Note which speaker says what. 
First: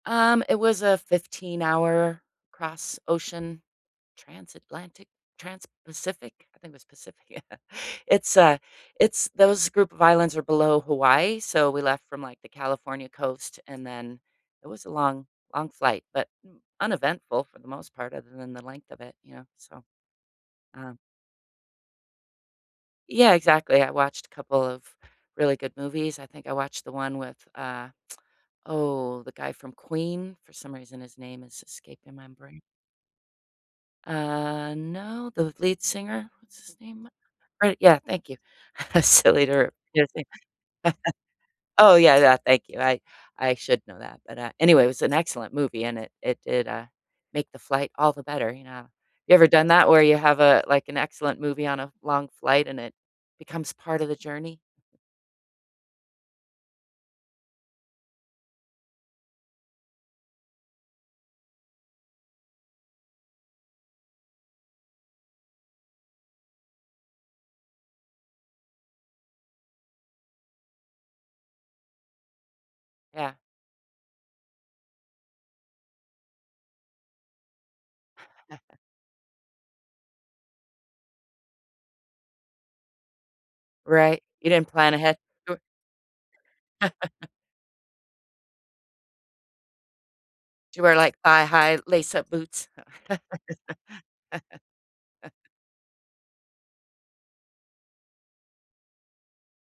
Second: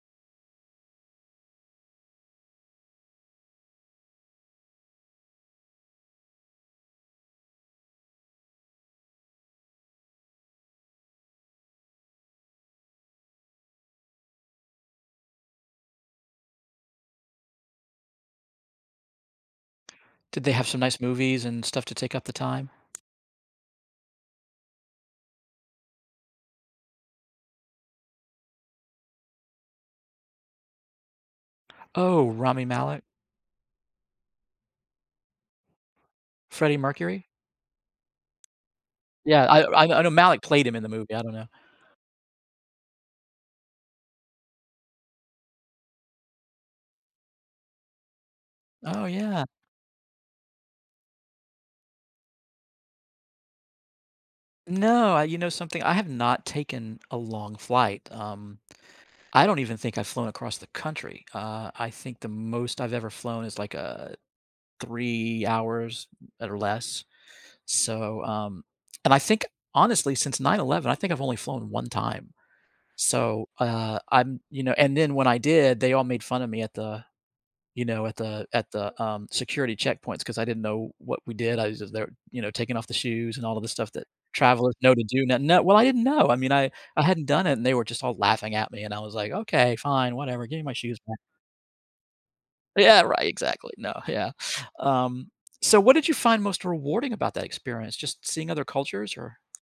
Speaker 1: Um, it was a fifteen-hour, cross ocean, transatlantic transpacific? I think it was Pacific? Yeah, it's a it's those group of islands are below Hawaii, so we left from, like, the California Coast, and then it was a long, long flight, but m uneventful, for the most part, other than the length of it, you know? So,
Speaker 2: Did they have some
Speaker 1: um
Speaker 2: nice movies and stuff to take up the time?
Speaker 1: Yeah, exactly, I watched a couple of really good movies, I think I watched the one with uh oh, the guy from Queen? For some reason, his name is escaping my
Speaker 2: Oh,
Speaker 1: brain.
Speaker 2: Rami Malek?
Speaker 1: Uh, no, the lead singer, what's
Speaker 2: Freddie
Speaker 1: his name?
Speaker 2: Mercury?
Speaker 1: Fred yeah, thank you.
Speaker 2: Yeah,
Speaker 1: Silly to
Speaker 2: I o
Speaker 1: r
Speaker 2: I I
Speaker 1: forget
Speaker 2: know
Speaker 1: his name.
Speaker 2: Malek played him in the movie, I don't know.
Speaker 1: Oh, yeah, yeah, thank you, I I should know that, but, uh, anyway, it was an excellent movie, and it it did, uh, make the flight all the better, you know?
Speaker 2: Oh,
Speaker 1: You
Speaker 2: yeah.
Speaker 1: ever done that where you have, uh, like, an excellent movie on a long flight, and it becomes part of the journey?
Speaker 2: No, I you know something? I have not taken a long flight, um, I don't even think I've flown across the country, uh, I think the most I've ever flown is, like, uh, 3 hours or less? So, um and, I think, honestly, since 9/11 I think I've only flown 1 time.
Speaker 1: Yeah.
Speaker 2: So, uh, I'm you know, and then when I did, they all made fun of me at the you know, at the at the, um, security checkpoints 'cause I didn't know what we did, I was just there, you know, taking off the shoes and all of the stuff that
Speaker 1: Right, you didn't
Speaker 2: travelers
Speaker 1: plan
Speaker 2: know to
Speaker 1: ahead?
Speaker 2: do no
Speaker 1: You
Speaker 2: no well, I didn't know, I mean, I I hadn't done it and they were just all laughing at me and I was like, "Okay, fine, whatever, give me my
Speaker 1: Did you wear,
Speaker 2: shoes
Speaker 1: like,
Speaker 2: back."
Speaker 1: thigh high lace up boots?
Speaker 2: Yeah, right, exactly no, yeah. Um, so what did you find most rewarding about that experience? Just seeing other cultures or